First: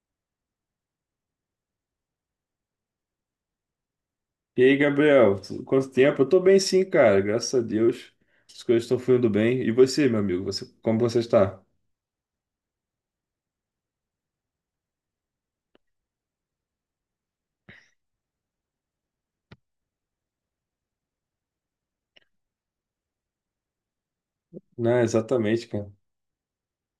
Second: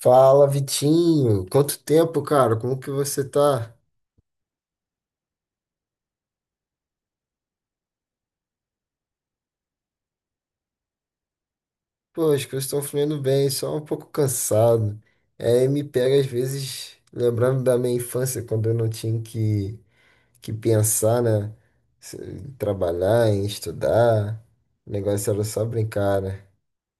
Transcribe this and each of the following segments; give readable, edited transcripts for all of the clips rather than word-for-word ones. Fala, Vitinho. Quanto tempo, cara? Como que você tá? E aí, Gabriel, quanto tempo? Eu tô bem sim, cara, graças a Deus. As coisas estão fluindo bem. E você, meu amigo, como você está? Pô, as coisas estão fluindo bem, só um pouco cansado. É, me pega às vezes lembrando da minha infância, quando eu não tinha que pensar, né? Em trabalhar, em estudar. O Não, negócio era só exatamente, cara. brincar, né?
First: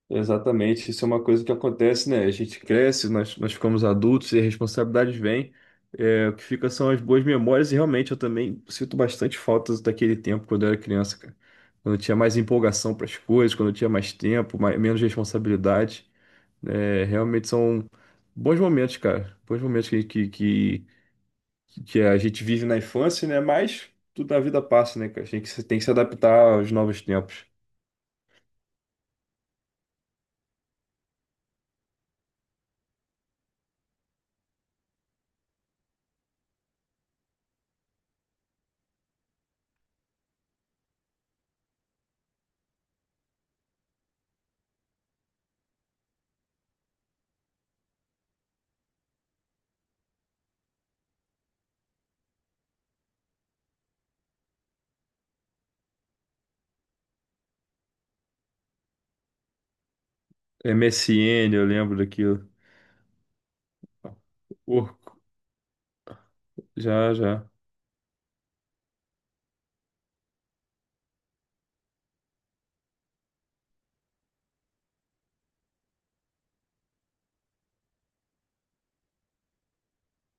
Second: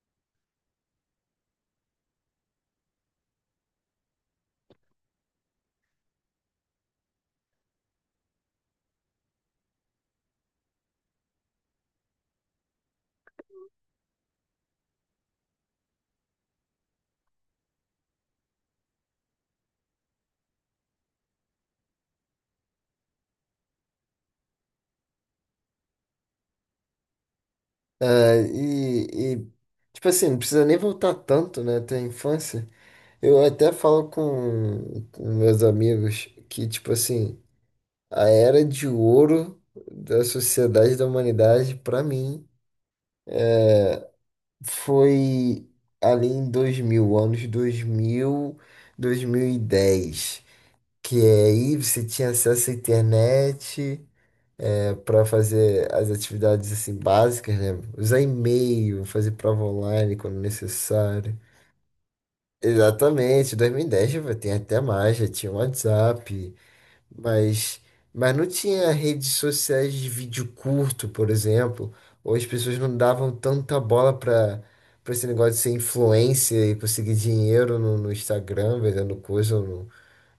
Exatamente. Isso é uma coisa que acontece, né? A gente cresce, nós ficamos adultos e as responsabilidades vêm. É, o que fica são as boas memórias, e realmente eu também sinto bastante faltas daquele tempo quando eu era criança, cara. Quando eu tinha mais empolgação para as coisas, quando eu tinha mais tempo, mais, menos responsabilidade. É, realmente são bons momentos, cara. Bons momentos que a gente vive na infância, né? Mas tudo na vida passa, né, cara? A gente tem que se adaptar aos novos tempos. É. E, tipo assim, não precisa nem voltar tanto, né? Até a infância. Eu até falo com meus amigos que, tipo assim. A era de ouro da sociedade da humanidade, para mim, foi ali em 2000, anos dois mil, 2010, que é aí você tinha acesso à internet para fazer as atividades assim básicas, né? Usar e-mail, fazer prova online quando necessário. MSN, eu lembro daquilo. Exatamente, 2010 tem até Orkut, mais, já tinha WhatsApp. já, já. Mas, mas não tinha redes sociais de vídeo curto, por exemplo, ou as pessoas não davam tanta bola para esse negócio de ser influencer e conseguir dinheiro no Instagram vendendo coisa,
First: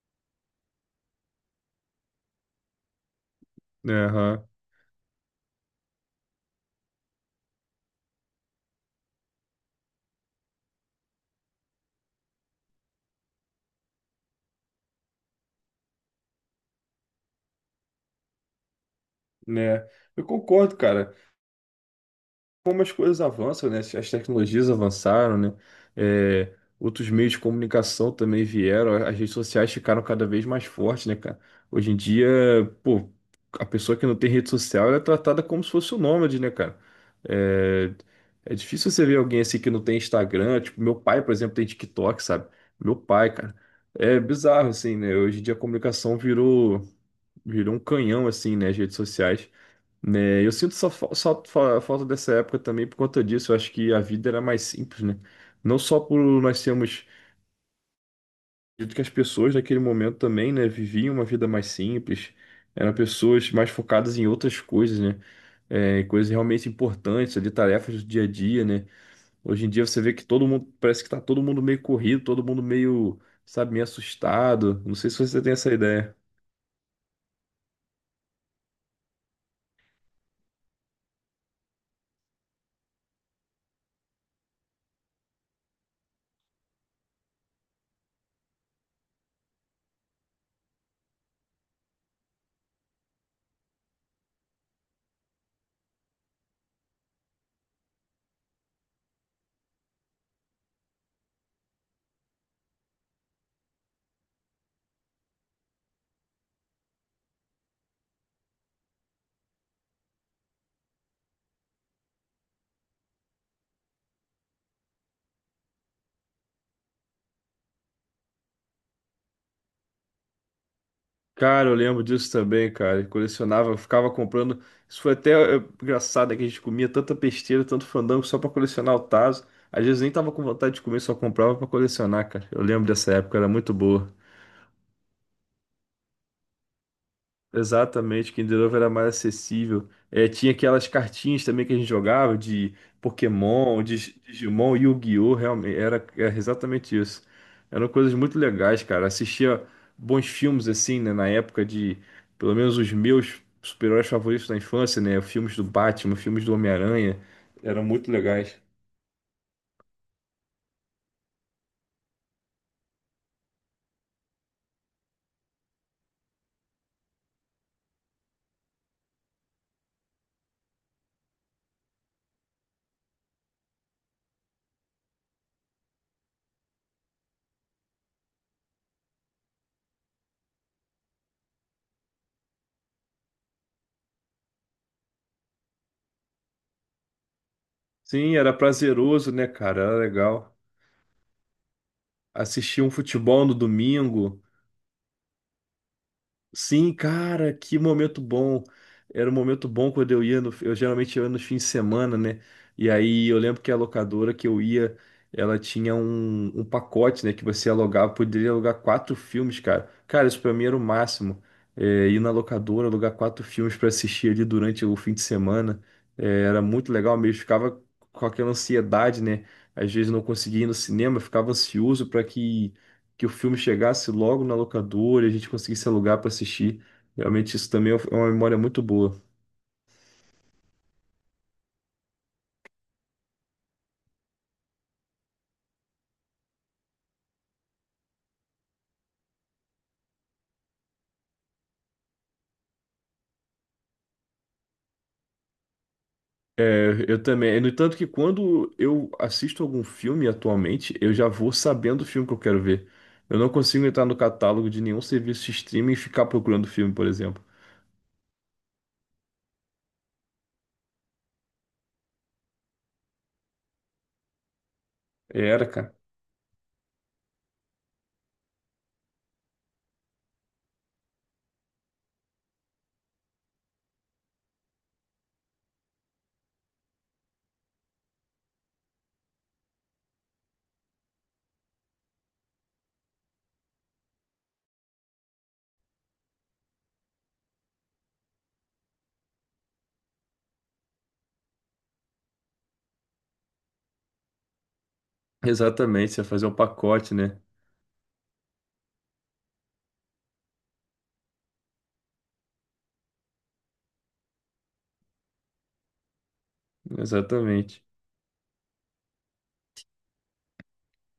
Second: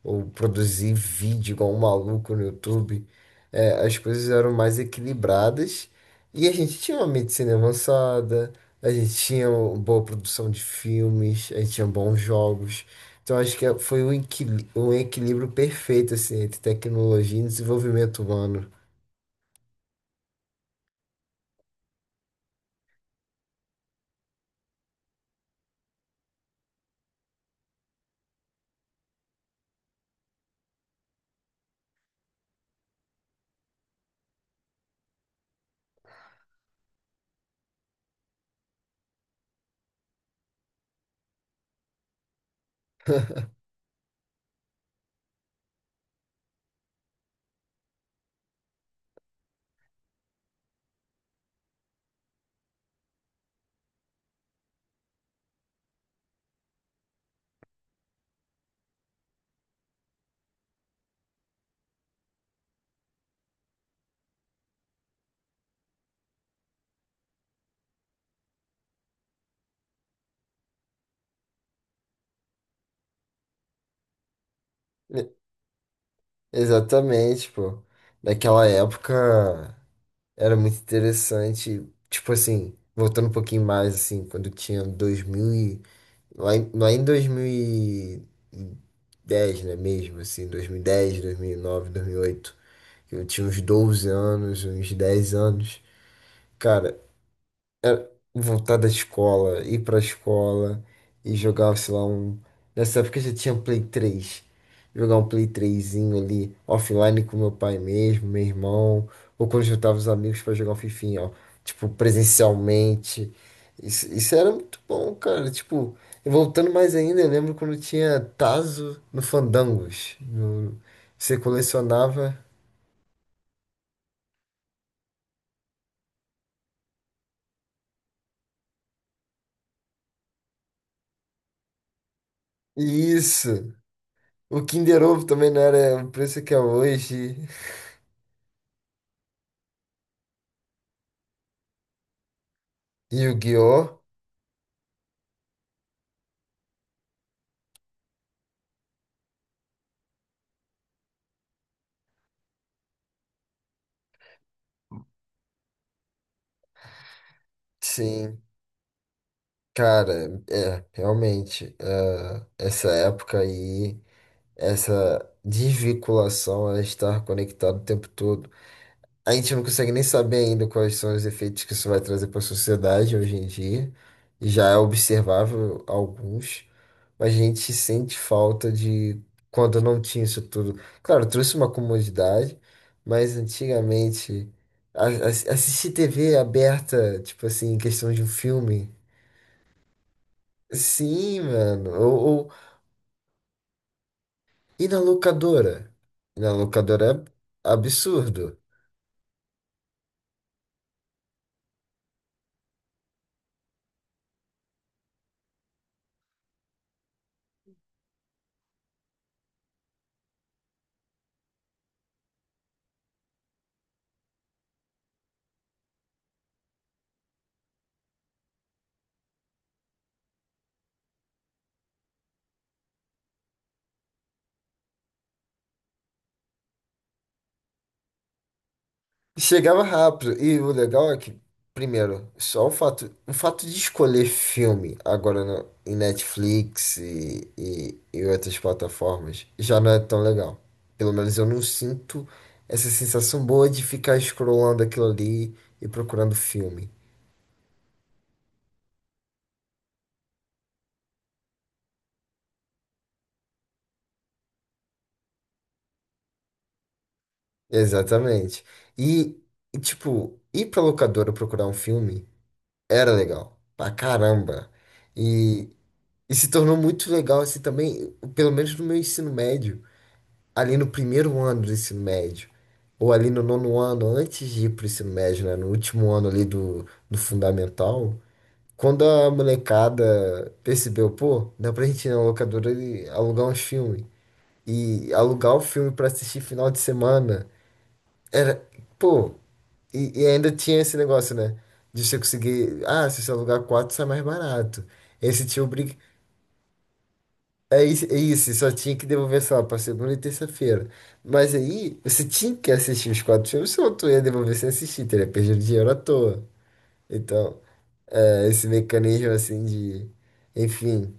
ou produzir vídeo igual um maluco no YouTube. É, Né, as coisas aham. eram mais equilibradas e a gente tinha uma medicina avançada, a gente tinha uma boa produção de filmes, a gente tinha bons jogos. Então acho que foi um equilíbrio perfeito assim, entre tecnologia e desenvolvimento humano. Né. Eu concordo, cara. Como as coisas avançam, né? As tecnologias avançaram, né? É, outros meios de comunicação também vieram, as redes sociais ficaram cada vez mais fortes, né, cara? Hoje em dia, pô, a pessoa que não tem rede social, ela é tratada como se fosse um nômade, né, cara? É, é difícil você ver alguém assim que não tem Instagram, tipo, meu pai, por exemplo, tem TikTok, sabe? Meu pai, cara. É bizarro, assim, né? Hoje em dia a comunicação virou um canhão, assim, né? As redes sociais né? Eu sinto só, falta dessa época também por conta disso. Eu acho que a vida era mais simples, né? Não só por nós sermos, acredito que as pessoas naquele momento também, né, viviam uma vida mais simples. Eram pessoas mais focadas em outras coisas, né? É, em coisas realmente importantes, ali, tarefas do dia a dia, né? Hoje em dia você vê que todo mundo, parece que tá todo mundo meio corrido, todo mundo meio, sabe, meio assustado. Não sei se E- você tem essa ideia. Exatamente, pô. Naquela época era muito interessante. Tipo assim, voltando um pouquinho mais, assim, quando tinha lá em 2010, né, mesmo, assim, dois mil dez, 2009, 2010, 2009, oito, eu tinha uns 12 anos, uns 10 anos. Cara, voltar da escola, ir pra escola e jogar, sei lá, um. Nessa época eu já tinha um Play três, jogar um Play trêsinho ali, offline com meu pai mesmo, meu irmão, ou quando juntava os amigos pra jogar um fifinha, ó, tipo, presencialmente. Isso era muito bom, cara. Tipo, e voltando mais ainda, eu lembro quando tinha Tazo no Fandangos. Você Cara, eu lembro disso colecionava. também, cara. Eu colecionava, eu ficava comprando. Isso foi até engraçado, é que a gente comia tanta besteira, tanto fandango só pra colecionar o Tazo. Às vezes nem tava com vontade de comer, só comprava pra colecionar, cara. Eu lembro dessa época, era Isso! muito boa. O Kinder Ovo também não era o preço que é hoje. Exatamente, Kinder Ovo era mais acessível. É, tinha aquelas cartinhas também que a gente jogava de Pokémon, Yu-Gi-Oh! de Digimon, Yu-Gi-Oh! Realmente, era exatamente isso. Eram coisas muito legais, cara. Assistia bons filmes assim, né, na época de, pelo menos os meus super-heróis favoritos da infância, né? Filmes do Batman, filmes do Homem-Aranha, eram muito Sim, legais. cara, é, realmente, é, essa época aí, essa desvinculação a estar conectado o tempo todo. A gente não consegue nem saber ainda quais são os efeitos que isso vai trazer para a sociedade hoje em dia. Já é observável alguns, mas a gente sente falta de quando não tinha isso tudo. Claro, trouxe uma comodidade, mas antigamente a- a- assistir TV aberta, tipo assim, em questão de um Sim, era filme. prazeroso, né, cara? Era legal. Sim, mano. Ou- Assistia um futebol no domingo. E na locadora? E na Sim, locadora cara, é que momento absurdo. bom. Era um momento bom quando eu ia no, eu geralmente ia nos fins de semana, né? E aí eu lembro que a locadora que eu ia, ela tinha um pacote, né, que você alugava, poderia alugar quatro filmes, cara. Cara, isso pra mim era o máximo. É, ir na locadora, alugar quatro filmes pra assistir ali durante o fim de semana. É, era muito legal mesmo, ficava com aquela ansiedade, né? Às vezes não conseguia ir no cinema, eu ficava ansioso pra que que o filme chegasse logo na locadora e a gente conseguisse alugar para assistir. Realmente isso também é uma memória muito boa. Chegava rápido. E o legal é que, primeiro, só o fato de escolher filme agora no, em Netflix e outras plataformas já não é tão legal. Pelo menos eu não sinto essa sensação boa de ficar scrollando aquilo ali e procurando filme. É, eu também. No entanto que quando eu assisto algum filme atualmente, eu já vou sabendo o filme que eu quero ver. Eu não consigo entrar no catálogo de nenhum serviço de streaming e ficar procurando filme, por exemplo. Exatamente. E, e, tipo, ir pra locadora procurar um filme. Era legal, pra caramba. E, Era, cara. e se tornou muito legal assim também, pelo menos no meu ensino médio, ali no primeiro ano do ensino médio, ou ali no nono ano, antes de ir pro ensino médio, né, no último ano ali do fundamental, quando a molecada percebeu, pô, dá pra gente ir na locadora e alugar uns filmes. E alugar o filme pra assistir final de semana era, pô, e ainda tinha esse negócio, né? De você conseguir. Ah, se você alugar quatro, sai mais barato. Esse tinha obriga. Exatamente, você ia fazer um pacote, né? É isso, só tinha que devolver, sei lá, pra segunda e terça-feira. Mas aí, você tinha que assistir os quatro filmes, senão tu ia devolver sem assistir, teria perdido dinheiro à toa. Então, Exatamente. é, esse mecanismo assim de. Enfim.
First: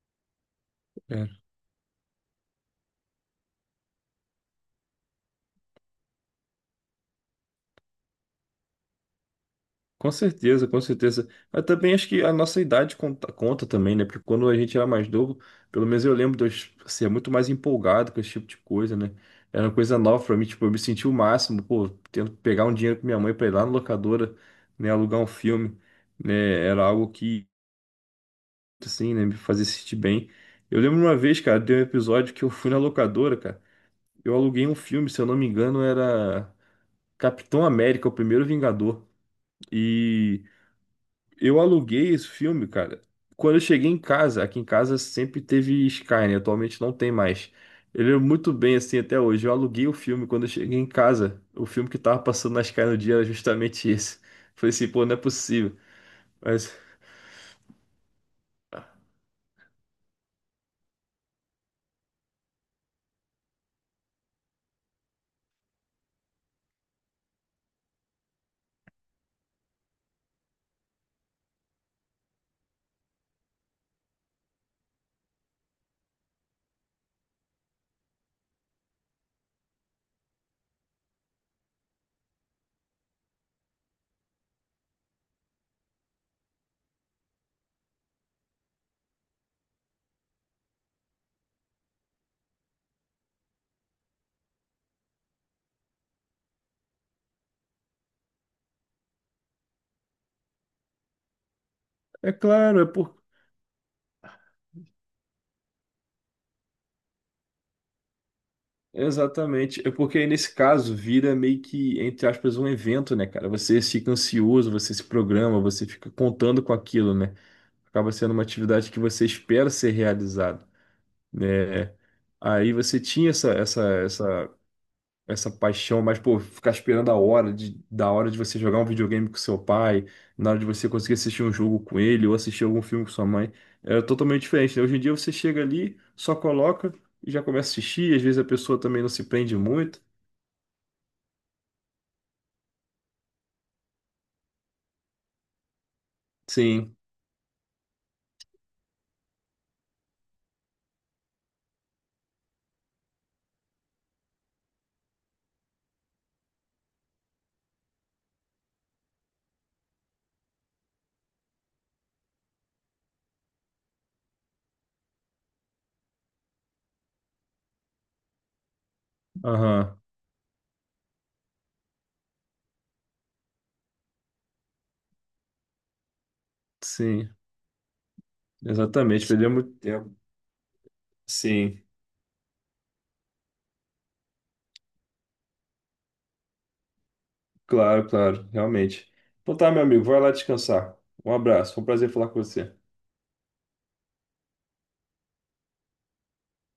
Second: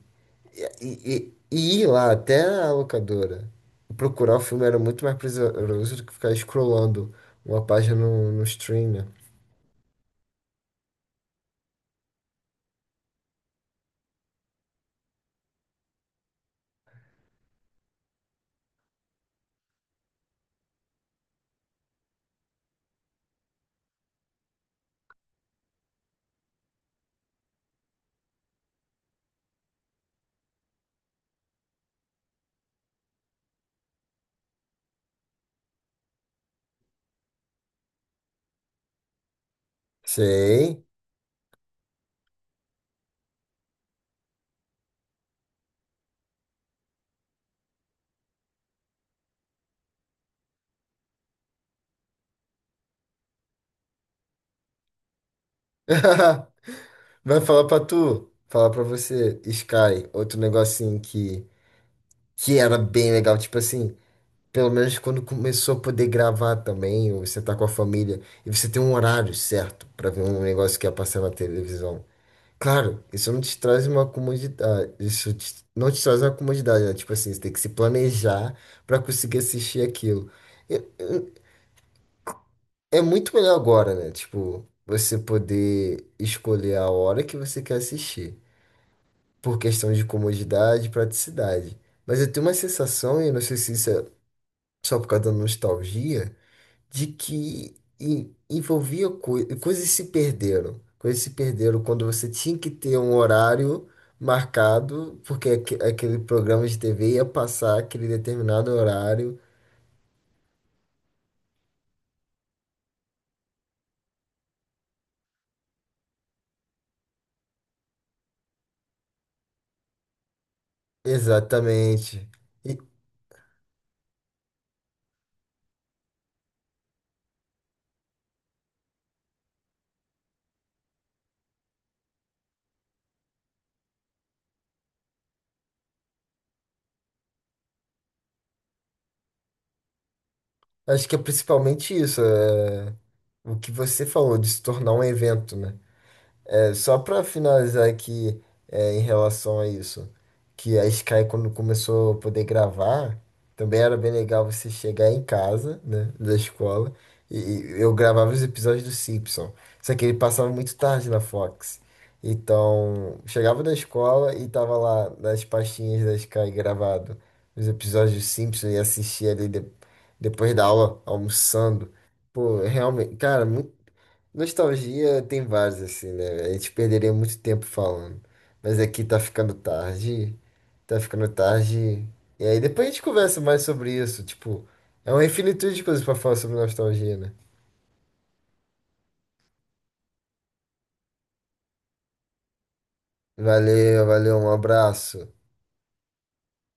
É. E ir lá até a locadora procurar o filme era muito mais prazeroso do que ficar scrollando uma página no stream, né? Com certeza, com certeza. Mas também acho que a nossa idade conta também, né? Porque quando a gente era mais novo, pelo menos eu lembro de eu ser muito mais empolgado com esse tipo de coisa, né? Era uma coisa nova pra mim, tipo, eu me senti o máximo, pô, tendo que pegar um dinheiro com minha mãe pra ir lá na locadora, né, alugar um filme, né? Era algo que, assim, né, me fazia sentir bem. Eu lembro uma vez, cara, de um episódio que eu fui na locadora, cara. Eu aluguei um filme, se eu não me engano, era Capitão América, o Primeiro Vingador. E. Sei. Eu aluguei esse filme, cara. Quando eu cheguei em casa, aqui em casa sempre teve Sky, né? Atualmente não tem mais. Ele é muito bem assim até hoje. Eu aluguei o filme quando eu cheguei em casa. O filme que tava passando na Sky no dia era justamente esse. Falei assim, pô, não é possível. Mas Vai falar pra você, Sky, outro negocinho que era bem legal, tipo assim, pelo menos quando começou a poder gravar também, ou você tá com a família, e você tem um horário certo pra ver um negócio que ia passar na televisão. Claro, isso não te traz uma comodidade, não te traz uma comodidade, né? Tipo assim, você tem que se planejar pra conseguir assistir aquilo. E- e- É muito melhor agora, né? Tipo, você poder escolher a hora que você quer assistir por questão de comodidade e praticidade. Mas eu tenho uma sensação, e eu não sei se isso é só por causa da nostalgia, de que envolvia coisas se perderam. Coisas se perderam quando você é tinha que claro, é ter um por horário marcado, porque aquele programa de TV ia passar aquele determinado horário. exatamente, é porque aí nesse caso vira meio que entre aspas um evento, né, cara? Você fica ansioso, você se programa, você fica contando com aquilo, né? Acaba sendo uma atividade que você espera ser realizada. Né? Exatamente. Aí E você tinha essa paixão, mas, pô, ficar esperando a hora de, da hora de você jogar um videogame com seu pai, na hora de você conseguir assistir um jogo com ele ou assistir algum filme com sua mãe, era totalmente diferente, né? Hoje em dia você chega ali, só coloca e já começa a assistir, às vezes a pessoa também não se prende muito. acho que é principalmente isso, é o que você falou de se tornar um evento, né? É, só Sim, para finalizar aqui, é, em relação a isso, que a Sky, quando começou a poder gravar, também era bem legal você chegar em casa, né, da escola, e eu gravava os episódios do Simpson. Só que ele passava muito tarde na Fox. Então, chegava da escola e tava lá nas pastinhas da Sky gravado os episódios do Simpson e assistia ali aham, depois da aula, almoçando. Pô, realmente, cara, muito. Nostalgia tem vários, assim, né? A gente perderia sim, muito tempo falando. Mas aqui tá exatamente, perdeu ficando muito tempo. tarde. Tá ficando Sim, tarde. E aí depois a gente conversa mais sobre isso. Tipo, é uma infinitude de coisas pra falar sobre nostalgia, né? claro, claro, realmente. Então tá, meu amigo, vai lá descansar. Um abraço, foi um prazer falar com você. Valeu, valeu, um abraço.